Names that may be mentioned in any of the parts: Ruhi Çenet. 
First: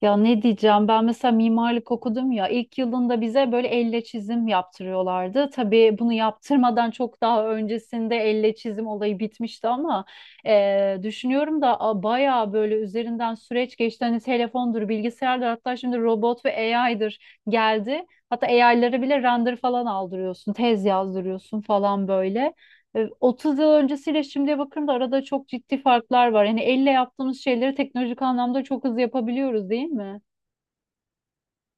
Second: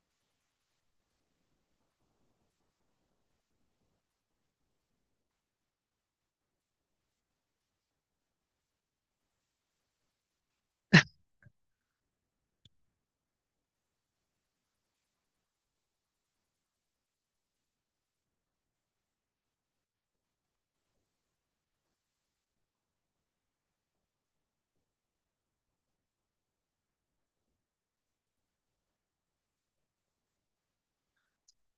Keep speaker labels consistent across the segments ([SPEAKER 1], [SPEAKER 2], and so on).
[SPEAKER 1] Ya ne diyeceğim ben mesela mimarlık okudum ya ilk yılında bize böyle elle çizim yaptırıyorlardı. Tabii bunu yaptırmadan çok daha öncesinde elle çizim olayı bitmişti ama düşünüyorum da bayağı böyle üzerinden süreç geçti. Hani telefondur, bilgisayardır, hatta şimdi robot ve AI'dır geldi. Hatta AI'lara bile render falan aldırıyorsun, tez yazdırıyorsun falan böyle. 30 yıl öncesiyle şimdiye bakıyorum da arada çok ciddi farklar var. Yani elle yaptığımız şeyleri teknolojik anlamda çok hızlı yapabiliyoruz, değil mi?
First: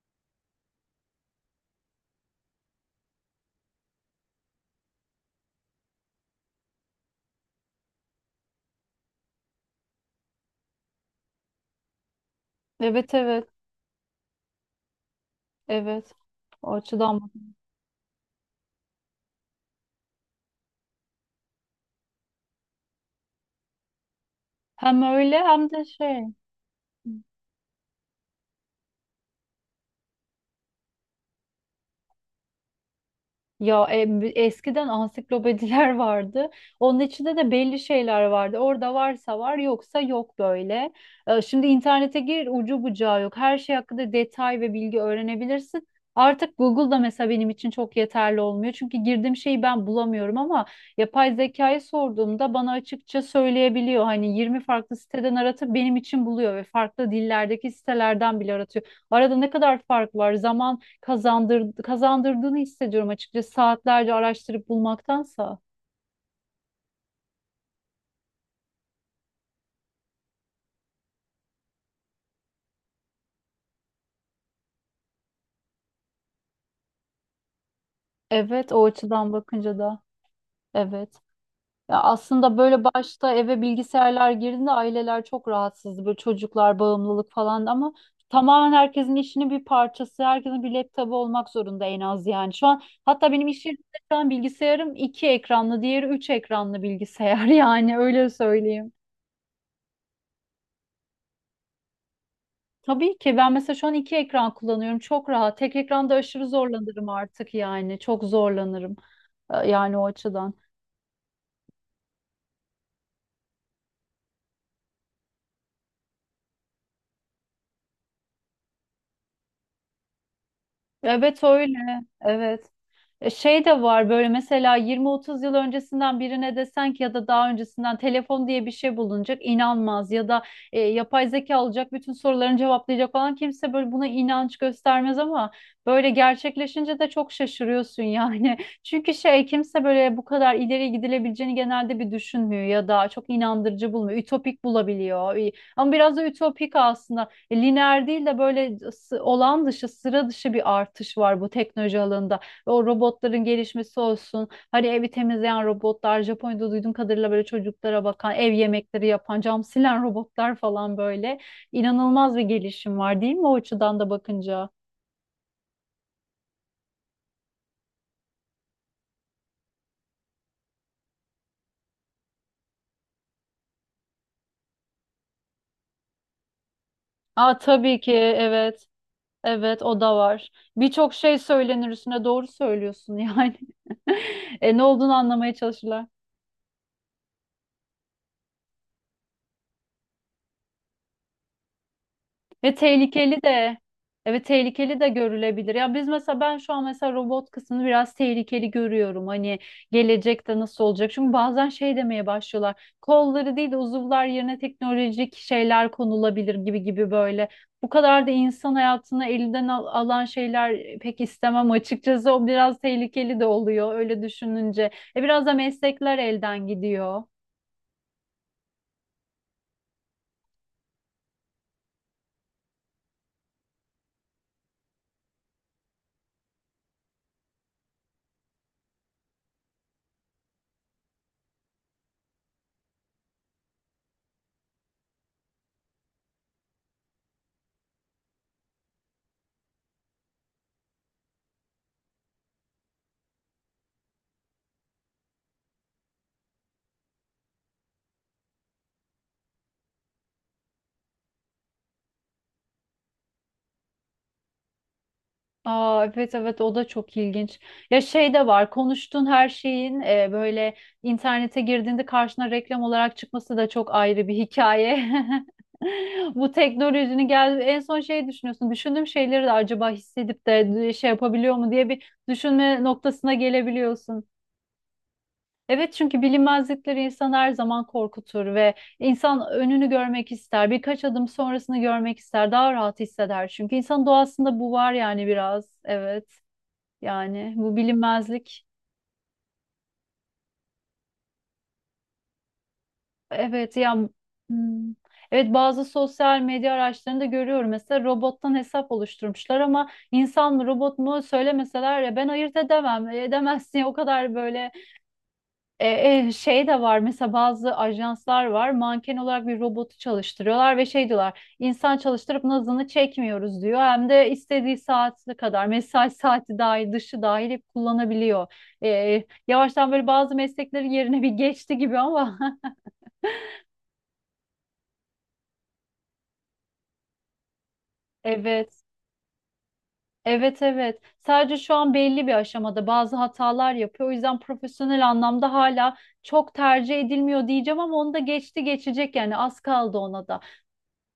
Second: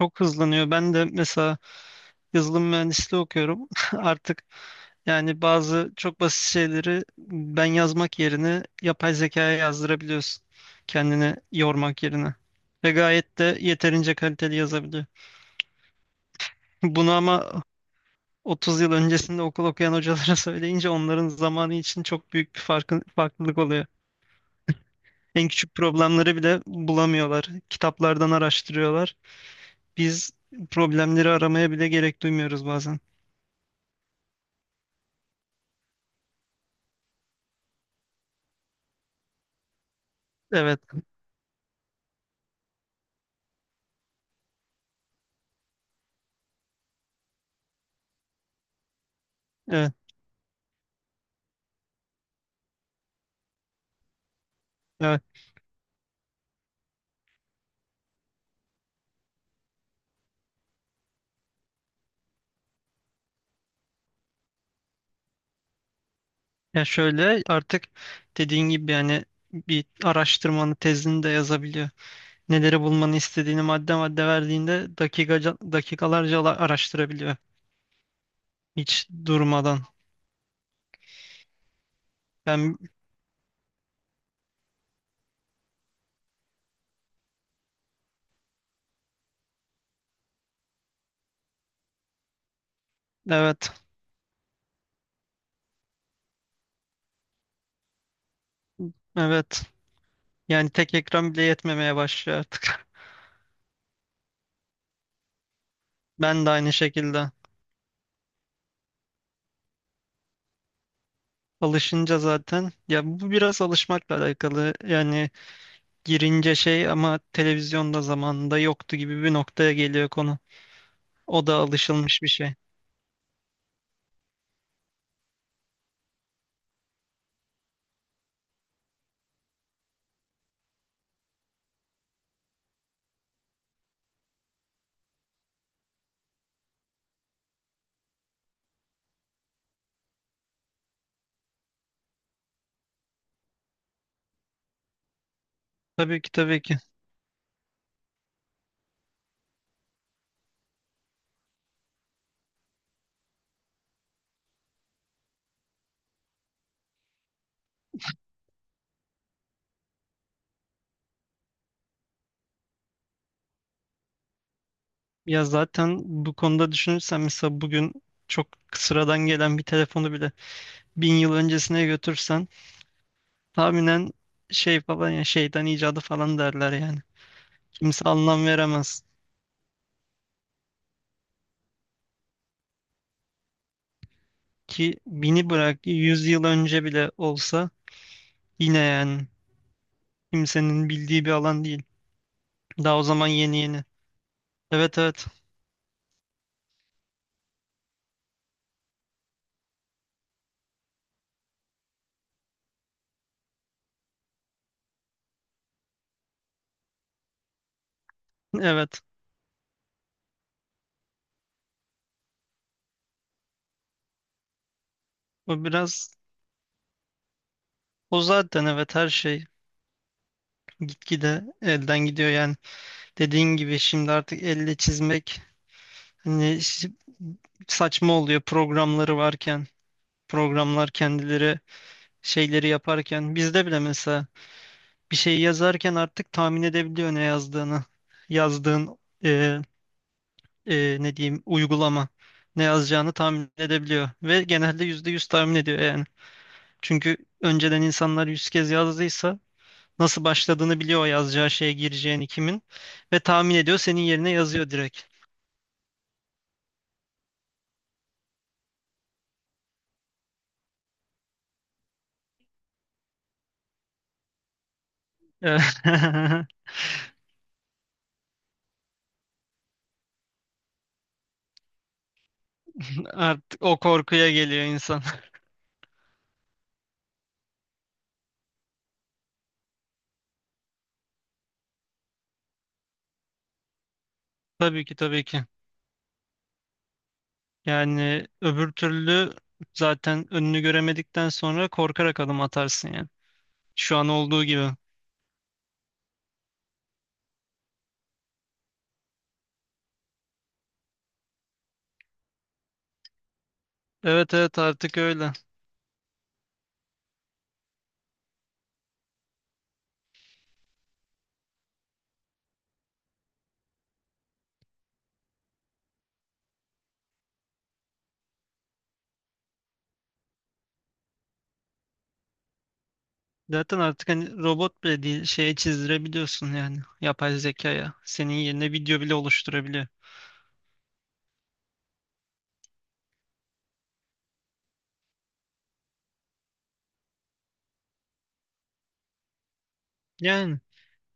[SPEAKER 2] Çok hızlanıyor. Ben de mesela yazılım mühendisliği okuyorum. Artık yani bazı çok basit şeyleri ben yazmak yerine yapay zekaya yazdırabiliyorsun. Kendini yormak yerine. Ve
[SPEAKER 1] Evet,
[SPEAKER 2] gayet
[SPEAKER 1] evet,
[SPEAKER 2] de yeterince kaliteli yazabiliyor.
[SPEAKER 1] evet. O
[SPEAKER 2] Bunu
[SPEAKER 1] açıdan
[SPEAKER 2] ama 30 yıl öncesinde okul okuyan hocalara söyleyince onların zamanı için çok büyük bir farklılık oluyor.
[SPEAKER 1] hem öyle
[SPEAKER 2] En
[SPEAKER 1] hem
[SPEAKER 2] küçük
[SPEAKER 1] de şey.
[SPEAKER 2] problemleri bile bulamıyorlar. Kitaplardan araştırıyorlar. Biz problemleri aramaya bile gerek duymuyoruz bazen.
[SPEAKER 1] Ya eskiden ansiklopediler vardı. Onun içinde de belli şeyler vardı. Orada varsa var, yoksa yok
[SPEAKER 2] Evet.
[SPEAKER 1] böyle. Şimdi internete gir, ucu bucağı yok. Her şey hakkında detay ve bilgi öğrenebilirsin. Artık Google'da mesela benim için çok yeterli olmuyor. Çünkü girdiğim şeyi ben
[SPEAKER 2] e,
[SPEAKER 1] bulamıyorum ama yapay zekayı sorduğumda bana açıkça söyleyebiliyor. Hani 20 farklı
[SPEAKER 2] Evet.
[SPEAKER 1] siteden aratıp benim için buluyor ve farklı dillerdeki sitelerden bile aratıyor. Arada ne kadar fark var? Kazandırdığını hissediyorum açıkçası, saatlerce araştırıp bulmaktansa.
[SPEAKER 2] Ya şöyle artık dediğin gibi yani bir araştırmanı tezini de yazabiliyor. Neleri bulmanı istediğini madde madde verdiğinde dakikalarca araştırabiliyor.
[SPEAKER 1] Evet, o
[SPEAKER 2] Hiç
[SPEAKER 1] açıdan bakınca
[SPEAKER 2] durmadan.
[SPEAKER 1] da evet. Ya aslında
[SPEAKER 2] Ben
[SPEAKER 1] böyle başta eve bilgisayarlar girdiğinde aileler çok rahatsızdı. Böyle çocuklar bağımlılık falan ama tamamen herkesin işinin bir parçası. Herkesin bir laptopu olmak zorunda en az yani. Şu an hatta benim iş
[SPEAKER 2] evet
[SPEAKER 1] yerimde şu an bilgisayarım iki ekranlı, diğeri üç ekranlı bilgisayar yani öyle söyleyeyim.
[SPEAKER 2] evet, yani tek ekran bile yetmemeye başlıyor artık.
[SPEAKER 1] Tabii ki ben mesela şu an iki ekran kullanıyorum. Çok rahat. Tek ekranda
[SPEAKER 2] Ben
[SPEAKER 1] aşırı
[SPEAKER 2] de aynı
[SPEAKER 1] zorlanırım
[SPEAKER 2] şekilde.
[SPEAKER 1] artık yani. Çok zorlanırım. Yani o açıdan.
[SPEAKER 2] Alışınca zaten ya bu biraz alışmakla alakalı. Yani girince şey ama televizyonda zamanında yoktu gibi bir noktaya geliyor konu.
[SPEAKER 1] Evet
[SPEAKER 2] O da
[SPEAKER 1] öyle.
[SPEAKER 2] alışılmış bir şey.
[SPEAKER 1] Evet. Şey de var, böyle mesela 20-30 yıl öncesinden birine desen ki ya da daha öncesinden telefon diye bir şey bulunacak, inanmaz, ya da yapay zeka olacak bütün sorularını cevaplayacak falan, kimse böyle buna inanç göstermez ama böyle gerçekleşince de çok şaşırıyorsun yani. Çünkü şey, kimse böyle bu kadar ileri gidilebileceğini genelde bir düşünmüyor ya da çok inandırıcı bulmuyor. Ütopik bulabiliyor. Ama biraz
[SPEAKER 2] Tabii
[SPEAKER 1] da
[SPEAKER 2] ki tabii
[SPEAKER 1] ütopik
[SPEAKER 2] ki.
[SPEAKER 1] aslında. Lineer değil de böyle olağan dışı, sıra dışı bir artış var bu teknoloji alanında. O robotların gelişmesi olsun. Hani evi temizleyen robotlar, Japonya'da duyduğum kadarıyla böyle çocuklara bakan, ev yemekleri yapan, cam silen robotlar falan böyle. İnanılmaz bir gelişim var değil mi o açıdan da bakınca?
[SPEAKER 2] Ya zaten bu konuda düşünürsen mesela bugün çok sıradan gelen bir telefonu bile 1000 yıl öncesine götürsen tahminen şey falan ya şeytan icadı falan derler yani.
[SPEAKER 1] Aa, tabii
[SPEAKER 2] Kimse
[SPEAKER 1] ki
[SPEAKER 2] anlam
[SPEAKER 1] evet.
[SPEAKER 2] veremez,
[SPEAKER 1] Evet, o da var. Birçok şey söylenir üstüne, doğru söylüyorsun yani. Ne
[SPEAKER 2] ki
[SPEAKER 1] olduğunu
[SPEAKER 2] 1000'i
[SPEAKER 1] anlamaya
[SPEAKER 2] bırak
[SPEAKER 1] çalışırlar.
[SPEAKER 2] 100 yıl önce bile olsa yine yani kimsenin bildiği bir alan değil.
[SPEAKER 1] Ve
[SPEAKER 2] Daha o zaman
[SPEAKER 1] tehlikeli
[SPEAKER 2] yeni
[SPEAKER 1] de,
[SPEAKER 2] yeni.
[SPEAKER 1] evet,
[SPEAKER 2] Evet
[SPEAKER 1] tehlikeli de
[SPEAKER 2] evet
[SPEAKER 1] görülebilir. Ya biz mesela, ben şu an mesela robot kısmını biraz tehlikeli görüyorum. Hani gelecekte nasıl olacak? Çünkü bazen şey demeye başlıyorlar. Kolları değil de uzuvlar yerine teknolojik şeyler konulabilir gibi gibi böyle. Bu kadar da insan
[SPEAKER 2] evet,
[SPEAKER 1] hayatını elinden alan şeyler pek istemem açıkçası. O biraz tehlikeli de oluyor öyle düşününce. E biraz da
[SPEAKER 2] o biraz
[SPEAKER 1] meslekler elden gidiyor.
[SPEAKER 2] o zaten evet, her şey gitgide elden gidiyor yani. Dediğin gibi şimdi artık elle çizmek, hani, saçma oluyor programları varken. Programlar kendileri şeyleri yaparken. Bizde bile mesela bir şey yazarken artık tahmin edebiliyor ne yazdığını. Yazdığın e, ne diyeyim uygulama ne yazacağını tahmin edebiliyor. Ve genelde %100 tahmin ediyor yani. Çünkü önceden insanlar 100 kez yazdıysa nasıl başladığını biliyor o yazacağı şeye gireceğini kimin. Ve tahmin ediyor, senin yerine yazıyor direkt.
[SPEAKER 1] Aa, evet evet, o da çok ilginç. Ya şey de var, konuştuğun her şeyin böyle internete girdiğinde karşına reklam olarak çıkması da çok ayrı bir hikaye. Bu teknolojinin gel, en son şey düşünüyorsun. Düşündüğüm şeyleri de acaba hissedip de şey yapabiliyor mu diye bir düşünme noktasına
[SPEAKER 2] Artık o
[SPEAKER 1] gelebiliyorsun.
[SPEAKER 2] korkuya geliyor.
[SPEAKER 1] Evet, çünkü bilinmezlikleri insan her zaman korkutur ve insan önünü görmek ister. Birkaç adım sonrasını görmek ister. Daha rahat hisseder, çünkü insan doğasında bu
[SPEAKER 2] Tabii
[SPEAKER 1] var
[SPEAKER 2] ki tabii
[SPEAKER 1] yani
[SPEAKER 2] ki.
[SPEAKER 1] biraz. Evet. Yani bu
[SPEAKER 2] Yani
[SPEAKER 1] bilinmezlik.
[SPEAKER 2] öbür türlü zaten önünü göremedikten sonra korkarak adım atarsın yani.
[SPEAKER 1] Evet ya.
[SPEAKER 2] Şu an olduğu gibi.
[SPEAKER 1] Hmm. Evet, bazı sosyal medya araçlarında görüyorum mesela robottan hesap oluşturmuşlar ama insan mı robot mu söylemeseler ya ben ayırt edemem, edemezsin o kadar
[SPEAKER 2] Evet evet,
[SPEAKER 1] böyle.
[SPEAKER 2] artık öyle.
[SPEAKER 1] Şey de var mesela, bazı ajanslar var manken olarak bir robotu çalıştırıyorlar ve şey diyorlar, insan çalıştırıp nazını çekmiyoruz diyor, hem de istediği saati kadar mesai saati, dahil dışı dahil, hep kullanabiliyor. Yavaştan böyle bazı mesleklerin yerine bir geçti gibi ama
[SPEAKER 2] Zaten artık hani robot bile değil, şeye çizdirebiliyorsun yani, yapay zekaya. Senin yerine
[SPEAKER 1] evet
[SPEAKER 2] video bile oluşturabiliyor.
[SPEAKER 1] evet evet, sadece şu an belli bir aşamada bazı hatalar yapıyor, o yüzden profesyonel anlamda hala çok tercih edilmiyor diyeceğim ama onu da geçti geçecek yani, az kaldı ona da.
[SPEAKER 2] Yani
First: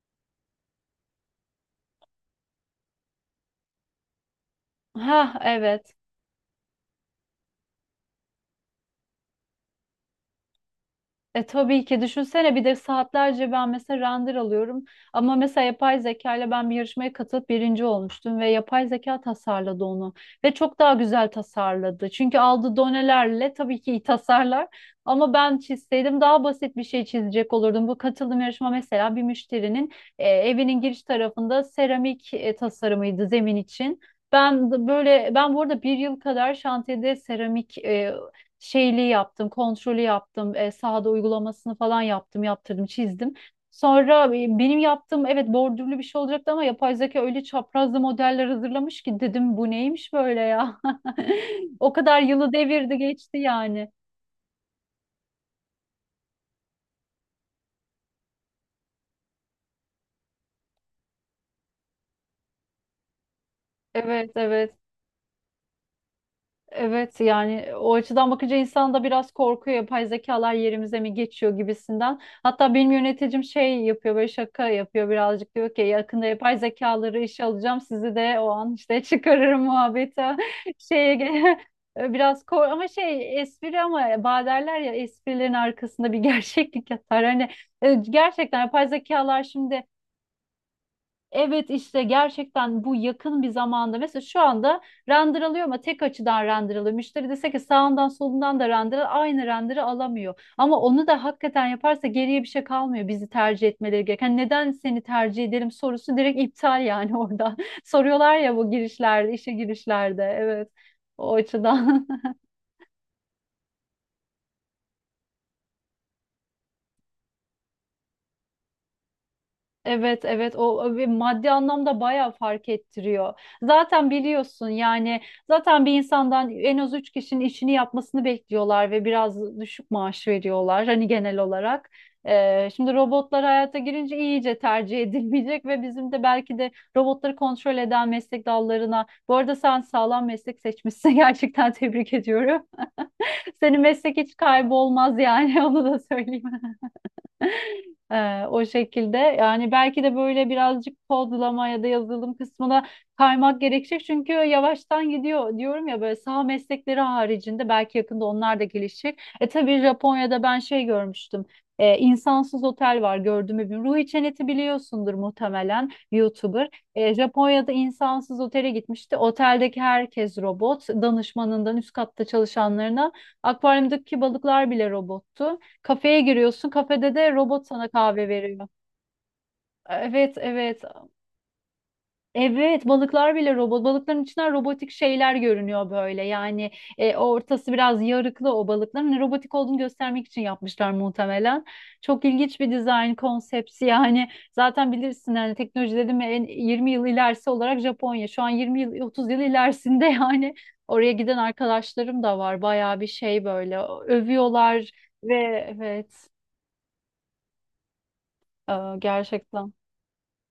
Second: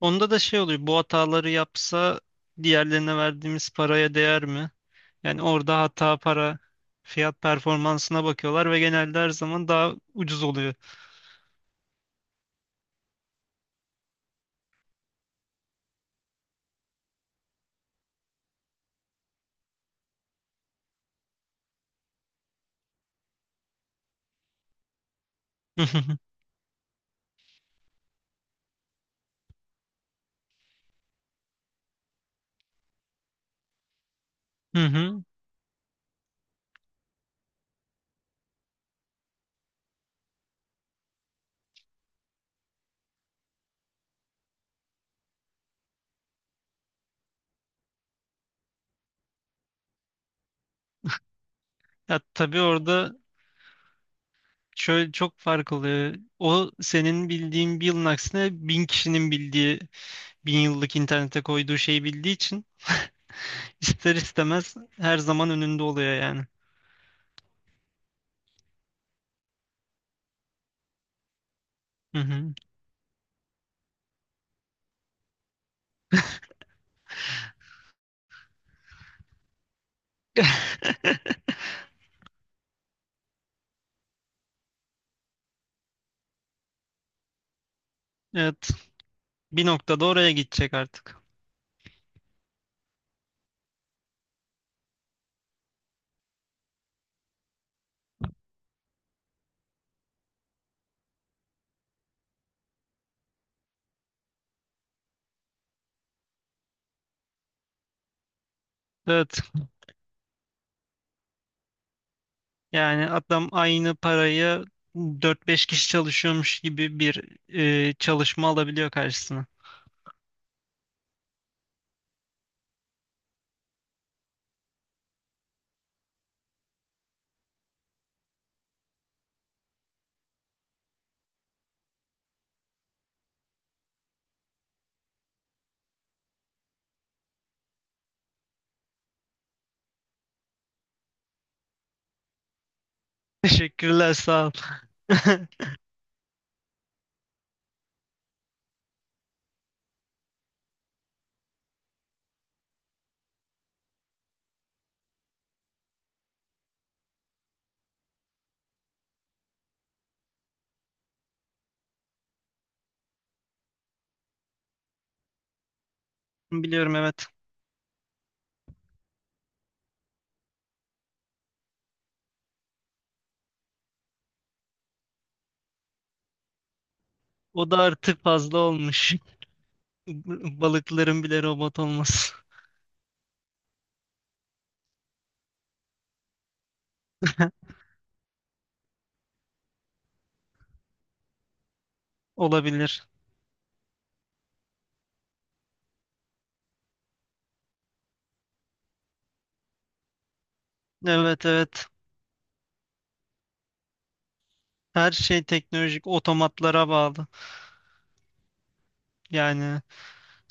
[SPEAKER 2] onda da şey oluyor, bu hataları yapsa diğerlerine verdiğimiz paraya değer mi?
[SPEAKER 1] Ha
[SPEAKER 2] Yani orada
[SPEAKER 1] evet.
[SPEAKER 2] para fiyat performansına bakıyorlar ve genelde her zaman daha ucuz oluyor.
[SPEAKER 1] E tabii ki, düşünsene, bir de saatlerce ben mesela render alıyorum ama mesela yapay zeka ile ben bir yarışmaya katılıp birinci olmuştum ve yapay zeka tasarladı onu ve çok daha güzel tasarladı. Çünkü aldığı donelerle tabii ki iyi tasarlar ama ben çizseydim daha basit bir şey çizecek olurdum. Bu katıldığım yarışma mesela bir müşterinin evinin giriş tarafında seramik tasarımıydı, zemin için. Ben
[SPEAKER 2] Hı
[SPEAKER 1] de
[SPEAKER 2] hı.
[SPEAKER 1] böyle, ben burada bir yıl kadar şantiyede seramik şeyliği yaptım, kontrolü yaptım, sahada uygulamasını falan yaptım, yaptırdım, çizdim. Sonra benim yaptığım, evet, bordürlü bir şey olacaktı ama yapay zeka öyle çaprazlı modeller hazırlamış ki, dedim bu neymiş böyle ya. O
[SPEAKER 2] Ya
[SPEAKER 1] kadar yılı
[SPEAKER 2] tabii
[SPEAKER 1] devirdi
[SPEAKER 2] orada
[SPEAKER 1] geçti yani.
[SPEAKER 2] şöyle çok fark oluyor. O senin bildiğin bir yılın aksine 1000 kişinin bildiği, 1000 yıllık internete koyduğu şeyi bildiği için ister
[SPEAKER 1] Evet evet.
[SPEAKER 2] istemez her zaman önünde oluyor yani.
[SPEAKER 1] Evet yani, o açıdan bakınca insan da biraz korkuyor, yapay zekalar yerimize mi geçiyor
[SPEAKER 2] Hı
[SPEAKER 1] gibisinden.
[SPEAKER 2] hı.
[SPEAKER 1] Hatta benim yöneticim şey yapıyor, böyle şaka yapıyor birazcık, diyor ki yakında yapay zekaları işe alacağım, sizi de o an işte çıkarırım muhabbete şeye ge- biraz kor, ama şey, espri ama baderler ya, esprilerin arkasında bir gerçeklik yatar. Hani gerçekten
[SPEAKER 2] Evet.
[SPEAKER 1] yapay zekalar
[SPEAKER 2] Bir
[SPEAKER 1] şimdi,
[SPEAKER 2] noktada oraya gidecek artık.
[SPEAKER 1] evet, işte gerçekten bu yakın bir zamanda mesela şu anda render alıyor ama tek açıdan render alıyor. Müşteri dese ki sağından solundan da render al, aynı render'ı alamıyor. Ama onu da hakikaten yaparsa geriye bir şey kalmıyor bizi tercih etmeleri gereken. Hani neden seni tercih ederim sorusu direkt iptal yani orada. Soruyorlar ya bu girişlerde,
[SPEAKER 2] Evet.
[SPEAKER 1] işe girişlerde. Evet. O açıdan.
[SPEAKER 2] Yani adam aynı parayı 4 5 kişi çalışıyormuş gibi bir çalışma alabiliyor karşısına.
[SPEAKER 1] Evet evet, o bir maddi anlamda bayağı fark ettiriyor. Zaten biliyorsun yani, zaten bir insandan en az üç kişinin işini yapmasını bekliyorlar ve biraz düşük maaş veriyorlar hani genel olarak. Şimdi robotlar hayata girince iyice tercih edilmeyecek ve bizim de belki de robotları kontrol eden meslek dallarına. Bu arada sen sağlam meslek seçmişsin gerçekten, tebrik ediyorum. Senin
[SPEAKER 2] Teşekkürler,
[SPEAKER 1] meslek hiç
[SPEAKER 2] sağ ol.
[SPEAKER 1] kaybolmaz yani onu da söyleyeyim. O şekilde yani, belki de böyle birazcık kodlama ya da yazılım kısmına kaymak gerekecek, çünkü yavaştan gidiyor diyorum ya, böyle saha meslekleri haricinde belki yakında onlar da gelişecek. E tabii Japonya'da ben şey görmüştüm. İnsansız otel var, gördüm bir Ruhi Çenet'i biliyorsundur muhtemelen, YouTuber.
[SPEAKER 2] Biliyorum, evet.
[SPEAKER 1] Japonya'da insansız otele gitmişti. Oteldeki herkes robot. Danışmanından üst katta çalışanlarına. Akvaryumdaki balıklar bile robottu. Kafeye giriyorsun. Kafede de
[SPEAKER 2] O
[SPEAKER 1] robot
[SPEAKER 2] da
[SPEAKER 1] sana
[SPEAKER 2] artık
[SPEAKER 1] kahve
[SPEAKER 2] fazla
[SPEAKER 1] veriyor.
[SPEAKER 2] olmuş.
[SPEAKER 1] Evet, evet.
[SPEAKER 2] Balıkların bile robot olması.
[SPEAKER 1] Evet, balıklar bile robot. Balıkların içinden robotik şeyler görünüyor böyle. Yani ortası biraz yarıklı o balıkların. Hani robotik olduğunu göstermek için yapmışlar muhtemelen. Çok ilginç bir
[SPEAKER 2] Olabilir.
[SPEAKER 1] dizayn konsepti. Yani zaten bilirsin yani, teknoloji dedim ya, en 20 yıl ilerisi olarak Japonya. Şu an 20 yıl, 30 yıl ilerisinde yani. Oraya giden
[SPEAKER 2] Evet evet.
[SPEAKER 1] arkadaşlarım da var. Bayağı bir şey böyle. Övüyorlar
[SPEAKER 2] Her
[SPEAKER 1] ve
[SPEAKER 2] şey teknolojik
[SPEAKER 1] evet,
[SPEAKER 2] otomatlara bağlı.
[SPEAKER 1] e, gerçekten.
[SPEAKER 2] Yani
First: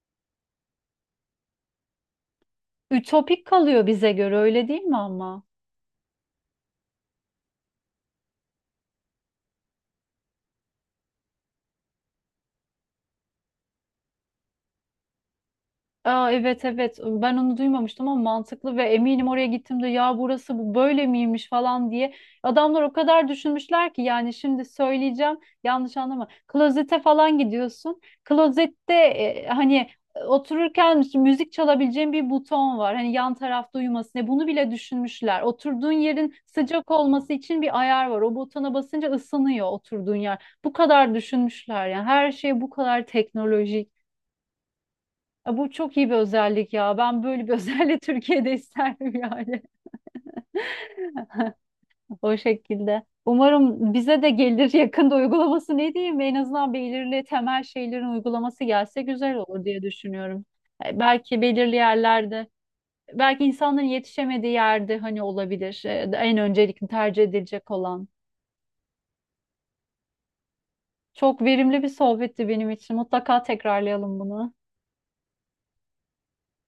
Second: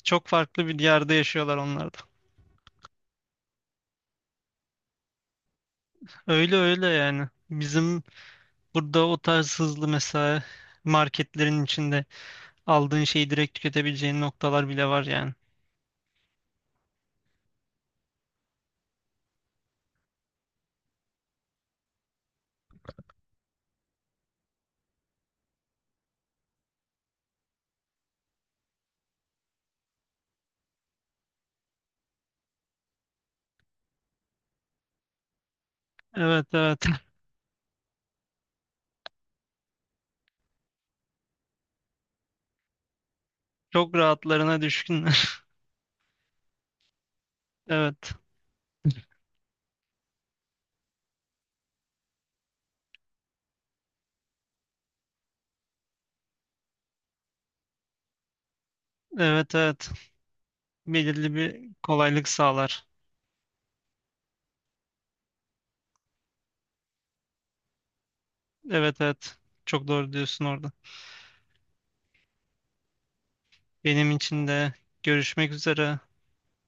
[SPEAKER 2] çok farklı bir yerde yaşıyorlar onlar da.
[SPEAKER 1] Ütopik kalıyor bize göre, öyle değil mi ama?
[SPEAKER 2] Öyle öyle yani. Bizim burada o tarz hızlı mesela marketlerin içinde aldığın şeyi direkt tüketebileceğin noktalar bile var yani.
[SPEAKER 1] Aa, evet evet, ben onu duymamıştım ama mantıklı, ve eminim oraya gittiğimde ya burası bu böyle miymiş falan diye, adamlar o kadar düşünmüşler ki yani, şimdi söyleyeceğim yanlış anlama, klozete falan gidiyorsun, klozette hani otururken işte müzik çalabileceğin bir buton var, hani yan tarafta, uyumasın diye bunu bile düşünmüşler, oturduğun yerin
[SPEAKER 2] Evet evet.
[SPEAKER 1] sıcak olması için bir ayar var, o butona basınca ısınıyor oturduğun yer, bu kadar düşünmüşler yani, her şey bu kadar teknolojik.
[SPEAKER 2] Çok rahatlarına düşkünler.
[SPEAKER 1] Bu çok iyi bir özellik ya. Ben böyle bir özelliği
[SPEAKER 2] Evet.
[SPEAKER 1] Türkiye'de isterdim yani. O şekilde. Umarım bize de gelir yakında, uygulaması ne diyeyim? En azından belirli temel şeylerin uygulaması gelse güzel
[SPEAKER 2] Evet
[SPEAKER 1] olur diye
[SPEAKER 2] evet.
[SPEAKER 1] düşünüyorum.
[SPEAKER 2] Belirli
[SPEAKER 1] Belki
[SPEAKER 2] bir
[SPEAKER 1] belirli
[SPEAKER 2] kolaylık
[SPEAKER 1] yerlerde,
[SPEAKER 2] sağlar.
[SPEAKER 1] belki insanların yetişemediği yerde hani, olabilir. En öncelikli tercih edilecek olan.
[SPEAKER 2] Evet evet. Çok doğru diyorsun orada.
[SPEAKER 1] Çok verimli bir sohbetti benim için. Mutlaka
[SPEAKER 2] Benim
[SPEAKER 1] tekrarlayalım
[SPEAKER 2] için
[SPEAKER 1] bunu.
[SPEAKER 2] de görüşmek üzere.